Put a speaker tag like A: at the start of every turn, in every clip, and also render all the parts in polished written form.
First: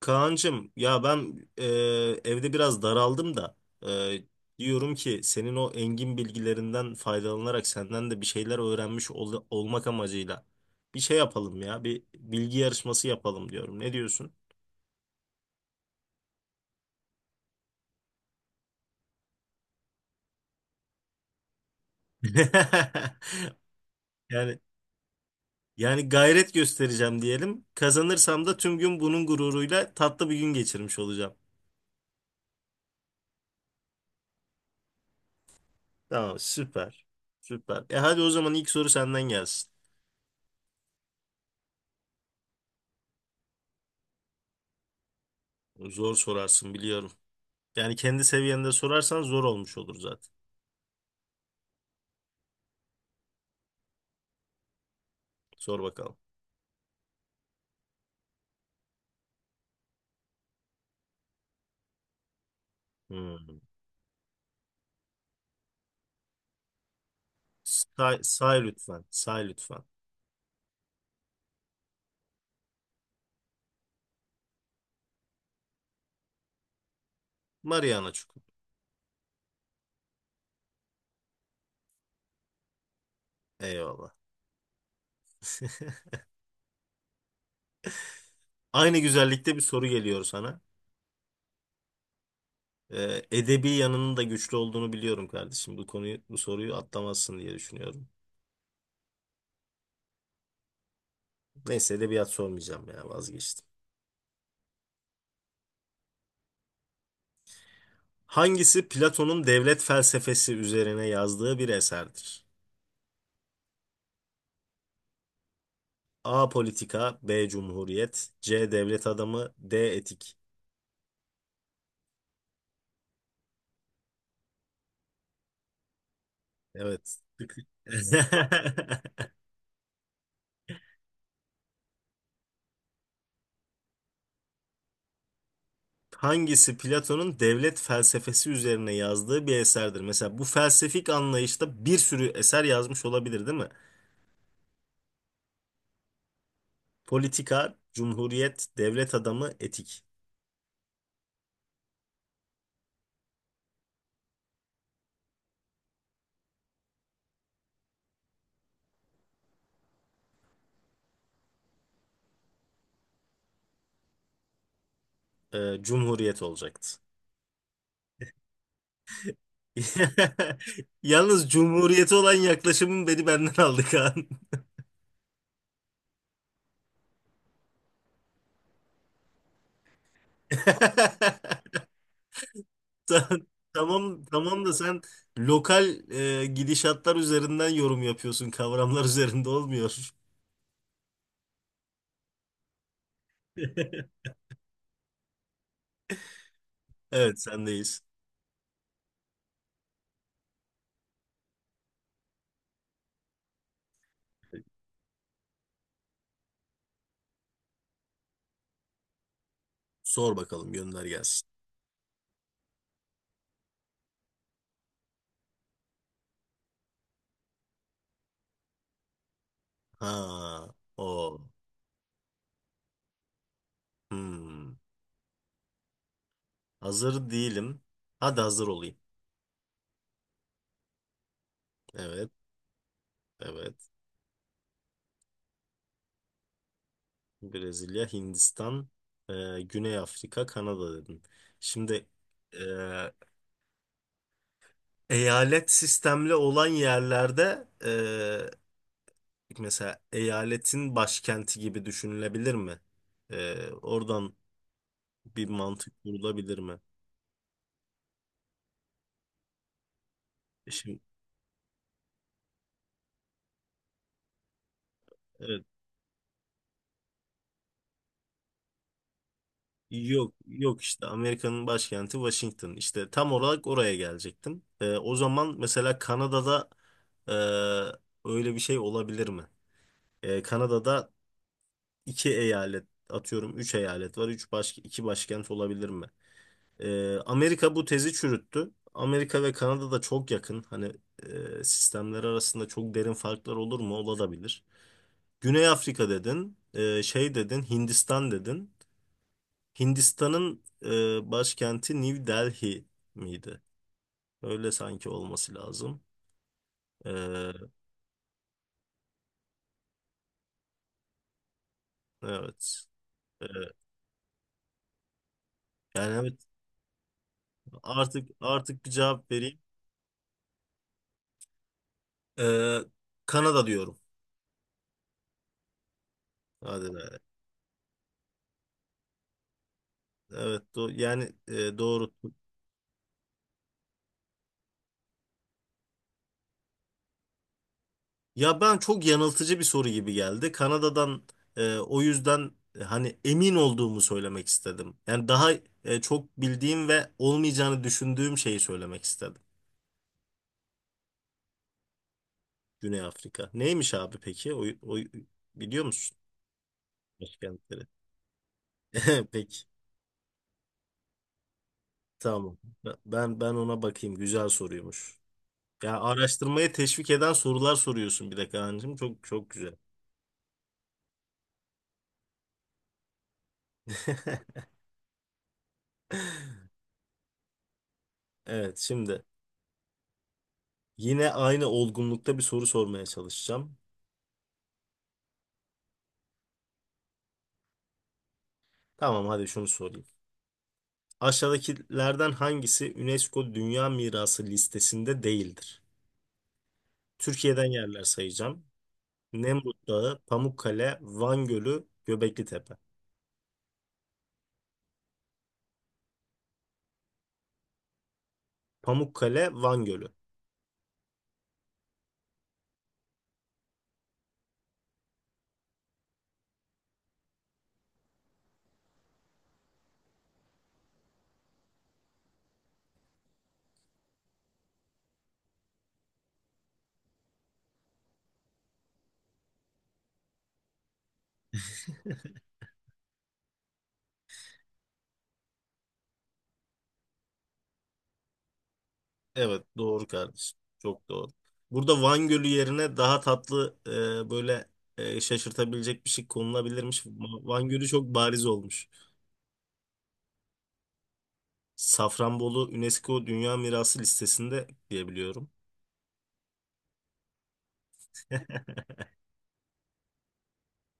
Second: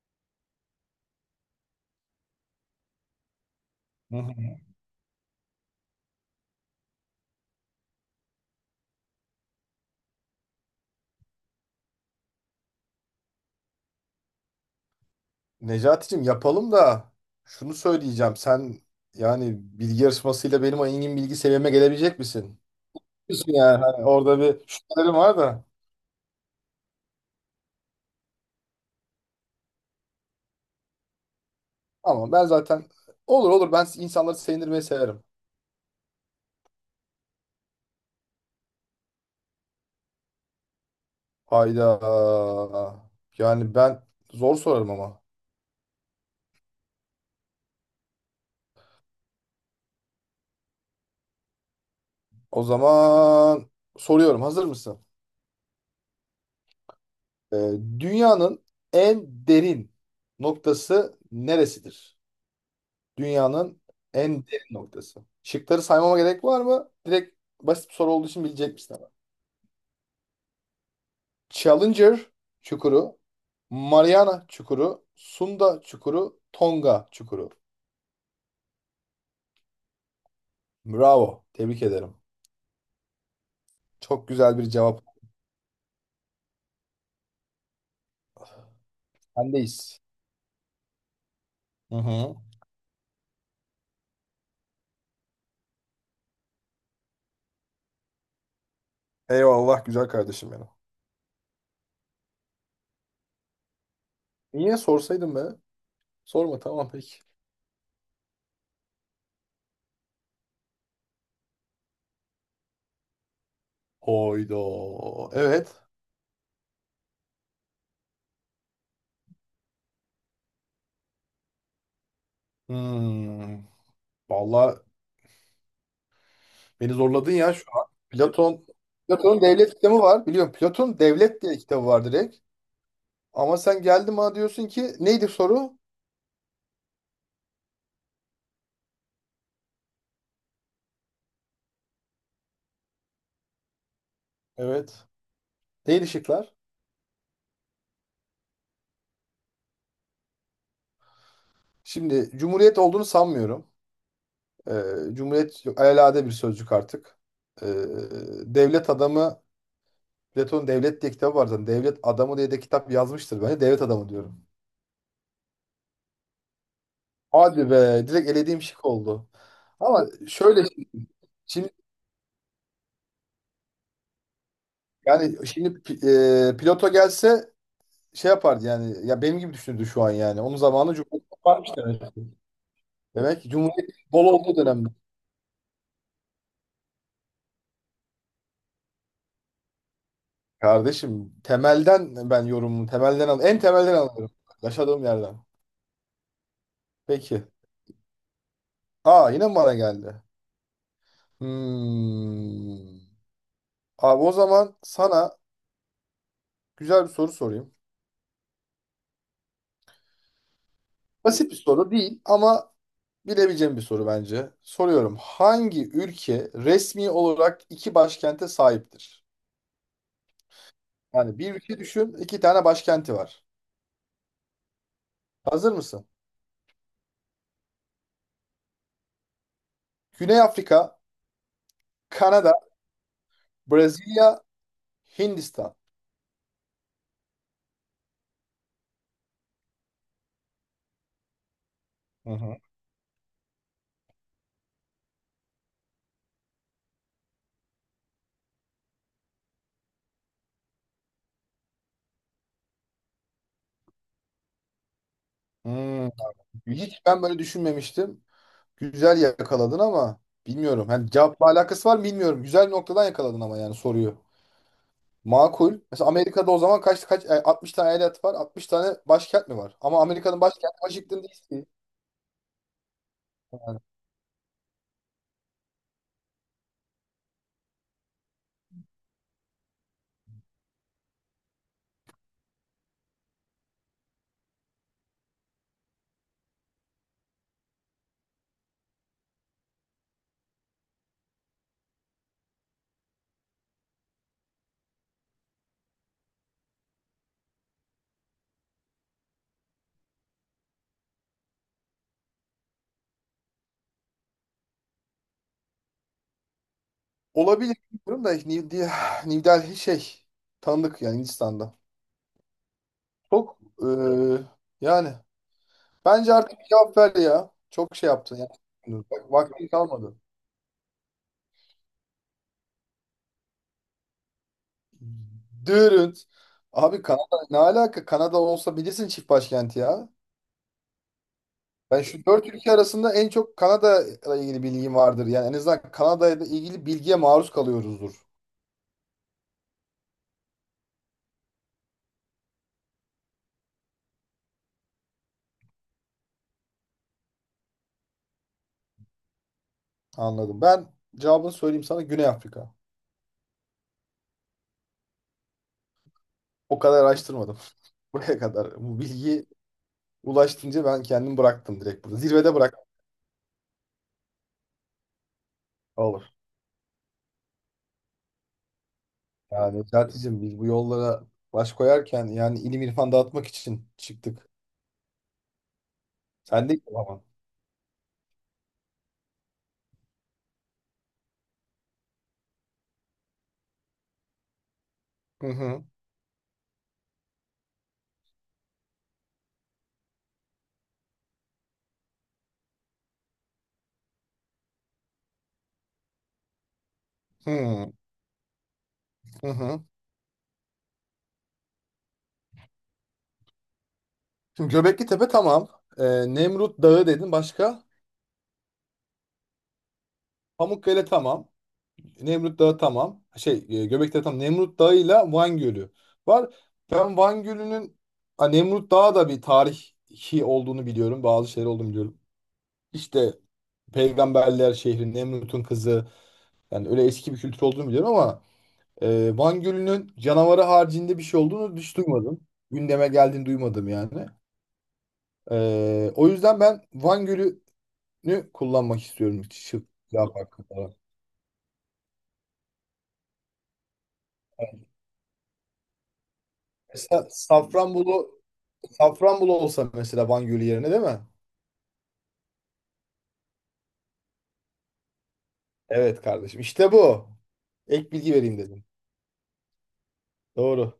A: Kaan'cığım ya ben evde biraz daraldım da
B: Hı
A: e,
B: hı.
A: diyorum ki senin o engin bilgilerinden faydalanarak senden de bir şeyler öğrenmiş olmak amacıyla bir şey yapalım ya bir bilgi yarışması yapalım diyorum. Ne diyorsun?
B: Necati'cim yapalım da şunu söyleyeceğim. Sen yani bilgi yarışmasıyla benim engin bilgi seviyeme gelebilecek misin? Biliyorsun yani hani orada
A: Yani
B: bir şüphelerim var da.
A: yani gayret göstereceğim diyelim. Kazanırsam da tüm gün bunun gururuyla tatlı bir gün geçirmiş olacağım.
B: Ama ben zaten olur olur ben insanları sevindirmeyi severim.
A: Tamam, süper. Süper. E, hadi o zaman ilk soru senden gelsin.
B: Hayda. Yani ben zor sorarım ama.
A: Zor sorarsın biliyorum. Yani kendi seviyende sorarsan zor olmuş olur zaten.
B: O zaman soruyorum. Hazır mısın?
A: Sor bakalım.
B: Ee, Dünyanın en derin noktası neresidir?
A: Hmm.
B: Dünyanın en derin noktası. Şıkları saymama gerek var mı? Direkt basit bir soru
A: Say,
B: olduğu için
A: say
B: bilecek misin
A: lütfen.
B: ama.
A: Say lütfen.
B: Challenger çukuru, Mariana çukuru, Sunda çukuru, Tonga çukuru.
A: Mariana Çukur.
B: Bravo. Tebrik ederim.
A: Eyvallah.
B: Çok güzel bir cevap.
A: Aynı güzellikte bir soru
B: Sendeyiz.
A: geliyor sana.
B: Hı hı.
A: Edebi yanının da güçlü olduğunu biliyorum kardeşim. Bu konuyu, bu soruyu atlamazsın diye düşünüyorum.
B: Eyvallah güzel kardeşim benim.
A: Neyse edebiyat sormayacağım ya, vazgeçtim.
B: Niye sorsaydın be? Sorma tamam peki.
A: Hangisi Platon'un devlet felsefesi üzerine yazdığı bir eserdir?
B: Hoydo. Evet.
A: A. Politika, B. Cumhuriyet, C. Devlet adamı, D. Etik.
B: Hmm. Vallahi beni
A: Evet.
B: zorladın ya şu an. Platon'un devlet kitabı var. Biliyorum Platon devlet diye kitabı var direkt. Ama sen geldin bana diyorsun ki neydi soru?
A: Hangisi Platon'un devlet felsefesi üzerine yazdığı bir eserdir? Mesela bu felsefik anlayışta bir sürü eser yazmış olabilir, değil mi?
B: Evet. Neydi şıklar?
A: Politika, Cumhuriyet, Devlet Adamı, Etik.
B: Şimdi cumhuriyet olduğunu sanmıyorum. Ee, Cumhuriyet yok, alelade bir sözcük artık. Ee, Devlet adamı, Platon devlet diye kitabı var zaten. Devlet adamı diye de kitap yazmıştır. Ben de devlet adamı diyorum.
A: Cumhuriyet olacaktı.
B: Hadi be direkt elediğim şık oldu. Ama şöyle
A: Yalnız
B: şimdi
A: Cumhuriyeti olan yaklaşımın beni benden aldı Kaan.
B: yani Plato gelse şey yapardı yani. Ya benim gibi düşündü şu an yani. Onun zamanı Cumhuriyet varmış demek.
A: Ta-
B: Demek ki Cumhuriyet
A: Tamam,
B: bol olduğu
A: tamam da
B: dönemde.
A: sen lokal gidişatlar üzerinden yorum yapıyorsun, kavramlar üzerinde olmuyor.
B: Kardeşim temelden ben yorumumu temelden al en temelden alıyorum. Yaşadığım yerden.
A: Evet,
B: Peki.
A: sendeyiz.
B: Aa yine mi bana geldi? Hmm. Abi o zaman sana güzel bir soru sorayım.
A: Sor bakalım, gönder gelsin.
B: Basit bir soru değil ama bilebileceğim bir soru bence. Soruyorum. Hangi ülke resmi olarak iki başkente sahiptir?
A: Ha,
B: Yani
A: o.
B: bir ülke düşün, iki tane başkenti var.
A: Hmm.
B: Hazır mısın?
A: Hazır değilim. Hadi hazır olayım.
B: Güney Afrika,
A: Evet,
B: Kanada,
A: evet.
B: Brezilya, Hindistan.
A: Brezilya, Hindistan, Güney Afrika, Kanada dedin. Şimdi
B: Hı hı.
A: e, eyalet sistemli olan yerlerde mesela eyaletin başkenti gibi düşünülebilir mi? Oradan bir mantık
B: Hmm.
A: kurulabilir mi?
B: Hiç ben böyle düşünmemiştim. Güzel yakaladın ama bilmiyorum.
A: Şimdi
B: Hani cevapla alakası var mı bilmiyorum. Güzel bir noktadan yakaladın ama yani soruyu.
A: evet.
B: Makul. Mesela Amerika'da o zaman kaç 60 tane eyalet var, 60 tane başkent mi var? Ama
A: Yok,
B: Amerika'nın başkenti
A: yok, işte
B: Washington
A: Amerika'nın
B: DC.
A: başkenti Washington. İşte tam olarak oraya gelecektim. O zaman mesela Kanada'da öyle bir şey olabilir mi? Kanada'da iki eyalet, atıyorum üç eyalet var. Üç baş, iki başkent olabilir mi? Amerika bu tezi çürüttü. Amerika ve Kanada da çok yakın. Hani sistemler arasında çok derin farklar olur mu? Olabilir. Güney Afrika dedin, şey dedin, Hindistan dedin. Hindistan'ın başkenti New Delhi miydi? Öyle sanki olması lazım. E,
B: Olabilir bilmiyorum da New Delhi şey tanıdık yani Hindistan'da.
A: evet. E,
B: Çok e, yani
A: yani
B: bence
A: evet,
B: artık cevap ver ya. Çok şey
A: artık
B: yaptın ya.
A: artık bir cevap
B: Bak,
A: vereyim.
B: vaktin kalmadı.
A: E, Kanada diyorum.
B: Dürünt.
A: Hadi be.
B: Abi Kanada ne alaka? Kanada olsa bilirsin çift başkenti ya.
A: Evet, yani
B: Ben
A: doğru.
B: şu dört ülke arasında en çok Kanada ile ilgili bilgim vardır. Yani en azından Kanada ile ilgili bilgiye maruz kalıyoruzdur.
A: Ya, ben çok yanıltıcı bir soru gibi geldi. Kanada'dan o yüzden, hani emin olduğumu söylemek istedim. Yani daha çok bildiğim ve olmayacağını düşündüğüm şeyi söylemek istedim.
B: Anladım. Ben cevabını söyleyeyim sana, Güney Afrika.
A: Güney Afrika. Neymiş abi peki? O, o biliyor musun
B: O kadar araştırmadım.
A: başkentleri?
B: Buraya kadar. Bu bilgi
A: Peki.
B: ulaştınca ben kendim bıraktım direkt burada. Zirvede
A: Tamam.
B: bıraktım.
A: Ben ona bakayım. Güzel soruymuş. Ya,
B: Olur.
A: araştırmaya teşvik eden sorular soruyorsun bir de Kaan'cığım. Çok çok güzel.
B: Yani, Necati'cim, biz bu yollara baş koyarken yani ilim irfan dağıtmak için çıktık. Sen de ama.
A: Evet, şimdi yine aynı olgunlukta bir soru sormaya çalışacağım.
B: Hı hı.
A: Tamam, hadi şunu sorayım. Aşağıdakilerden hangisi UNESCO Dünya Mirası listesinde değildir? Türkiye'den
B: Hı
A: yerler sayacağım.
B: hı. hı.
A: Nemrut Dağı, Pamukkale, Van Gölü, Göbekli Tepe.
B: Şimdi Göbekli Tepe tamam. Ee, Nemrut Dağı dedin başka.
A: Pamukkale, Van Gölü.
B: Pamukkale tamam. Nemrut Dağı tamam. Göbekli Tepe tamam. Nemrut Dağı ile Van Gölü var. Ben Van Gölü'nün ha, Nemrut Dağı da bir tarihi olduğunu biliyorum. Bazı şeyler olduğunu biliyorum. İşte Peygamberler şehri, Nemrut'un kızı. Yani öyle eski bir kültür olduğunu biliyorum ama Van Gölü'nün canavarı haricinde bir şey olduğunu hiç duymadım. Gündeme geldiğini duymadım yani. O yüzden ben Van Gölü'nü kullanmak istiyorum.
A: Evet,
B: Şıp,
A: doğru
B: laf
A: kardeşim.
B: hakkı falan.
A: Çok doğru. Burada Van Gölü yerine daha tatlı böyle şaşırtabilecek bir şey konulabilirmiş.
B: Mesela
A: Van Gölü çok
B: Safranbolu,
A: bariz olmuş.
B: Safranbolu olsa mesela Van Gölü yerine değil mi?
A: Safranbolu UNESCO Dünya Mirası listesinde diyebiliyorum.
B: Evet kardeşim, İşte bu. Ek bilgi vereyim dedim. Doğru.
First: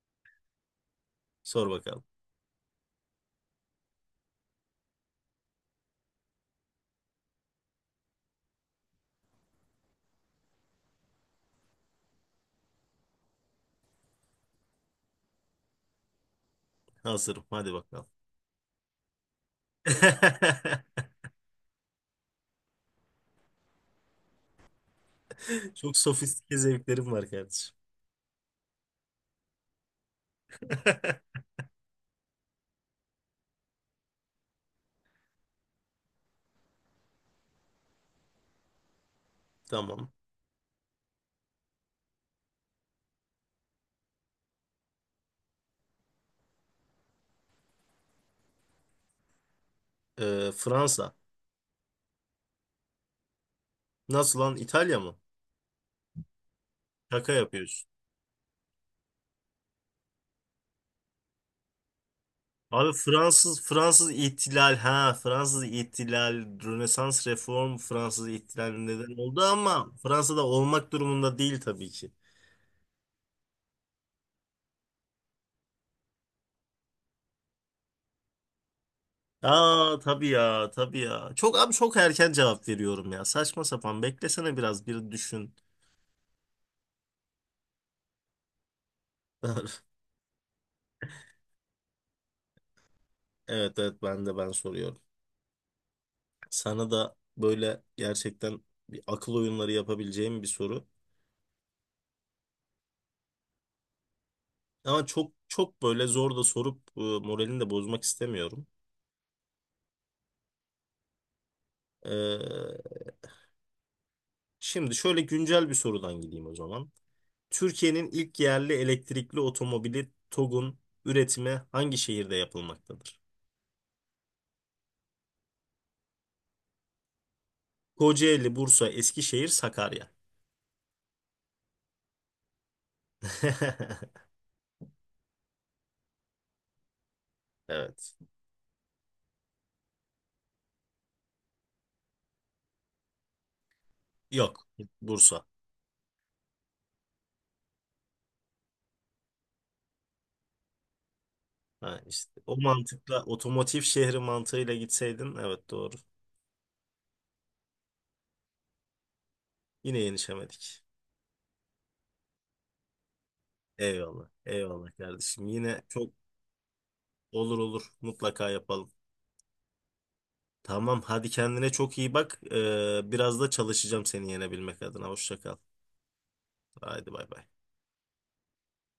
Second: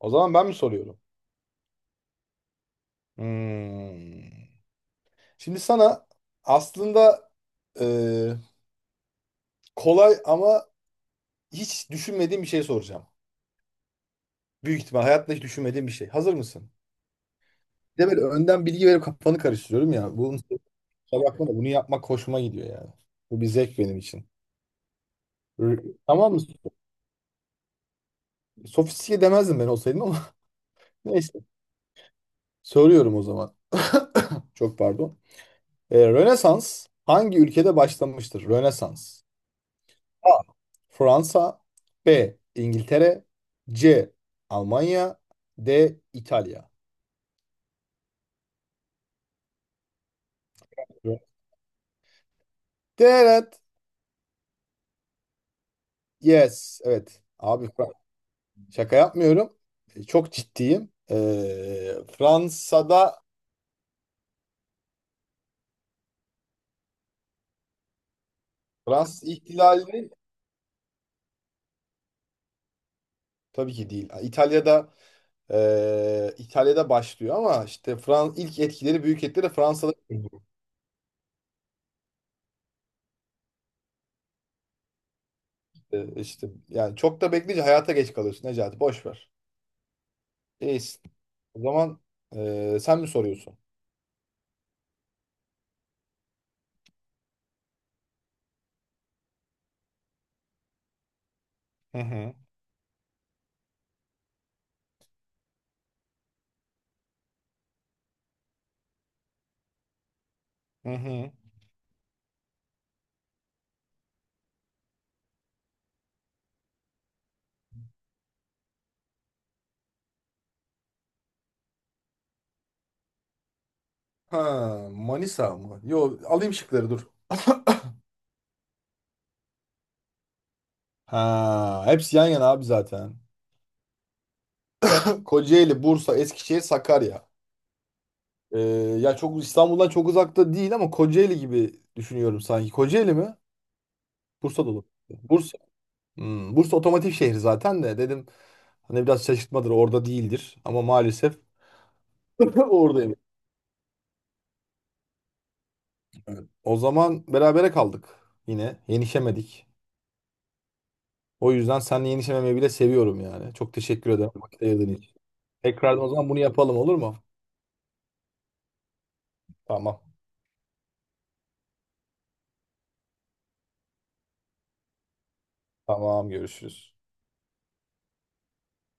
B: O zaman ben mi soruyorum?
A: Sor bakalım.
B: Hmm. Şimdi sana aslında e, kolay ama hiç düşünmediğim bir şey soracağım. Büyük ihtimal hayatta hiç düşünmediğim bir şey. Hazır mısın?
A: Hazırım. Hadi
B: Bir
A: bakalım.
B: de böyle önden bilgi verip kafanı karıştırıyorum ya. Bunun kusura bakma da bunu yapmak hoşuma gidiyor yani. Bu bir zevk benim için. R-
A: Çok
B: Tamam mı?
A: sofistike zevklerim var kardeşim.
B: Sofistike demezdim ben olsaydım ama neyse. Soruyorum o zaman. Çok pardon. Rönesans hangi ülkede başlamıştır? Rönesans.
A: Tamam.
B: A. Fransa. B. İngiltere. C. Almanya. D. İtalya.
A: Fransa.
B: Rö- Evet.
A: Nasıl lan? İtalya mı?
B: Yes. Evet.
A: Şaka
B: Abi
A: yapıyorsun.
B: şaka yapmıyorum. Çok ciddiyim.
A: Abi
B: Fransa'da
A: Fransız ihtilal, Rönesans, reform, Fransız ihtilal neden
B: Fransız
A: oldu ama
B: ihtilali
A: Fransa'da olmak durumunda değil tabii ki.
B: tabii ki değil. İtalya'da İtalya'da başlıyor ama işte ilk etkileri büyük etkileri Fransa'da
A: Aa, tabii ya, tabii ya. Çok abi, çok erken cevap veriyorum ya. Saçma sapan, beklesene biraz, bir düşün.
B: işte yani çok da bekleyince hayata geç kalıyorsun Necati, boş ver. İyisin. O zaman sen mi soruyorsun?
A: Evet, evet, ben soruyorum. Sana da böyle gerçekten bir akıl oyunları yapabileceğim bir soru.
B: Hı hı.
A: Ama çok çok böyle zor da sorup moralini de bozmak istemiyorum.
B: Hı hı.
A: Şimdi şöyle güncel bir sorudan gideyim o zaman. Türkiye'nin ilk yerli elektrikli otomobili TOGG'un üretimi hangi şehirde yapılmaktadır?
B: Ha, Manisa mı? Yo alayım şıkları dur.
A: Kocaeli, Bursa, Eskişehir, Sakarya.
B: Ha, hepsi yan yana abi zaten. Kocaeli, Bursa, Eskişehir, Sakarya.
A: Evet.
B: Ee, ya çok İstanbul'dan çok uzakta değil ama Kocaeli gibi düşünüyorum sanki. Kocaeli mi?
A: Yok.
B: Bursa'da olur.
A: Bursa.
B: Bursa. Hmm, Bursa otomotiv şehri zaten de dedim hani biraz şaşırtmadır orada değildir ama maalesef
A: Ha, işte. O
B: oradayım.
A: mantıkla, otomotiv şehri mantığıyla gitseydin, evet doğru.
B: O zaman berabere kaldık, yine yenişemedik.
A: Yine yenişemedik.
B: O yüzden seninle yenişememeyi bile seviyorum yani. Çok teşekkür
A: Eyvallah.
B: ederim vakit
A: Eyvallah
B: ayırdığın için.
A: kardeşim. Yine
B: Tekrardan o
A: çok
B: zaman bunu yapalım, olur mu?
A: olur, olur. Mutlaka yapalım.
B: Tamam.
A: Tamam, hadi kendine çok iyi bak. Biraz da çalışacağım seni yenebilmek adına. Hoşça kal.
B: Tamam görüşürüz.
A: Haydi bay bay.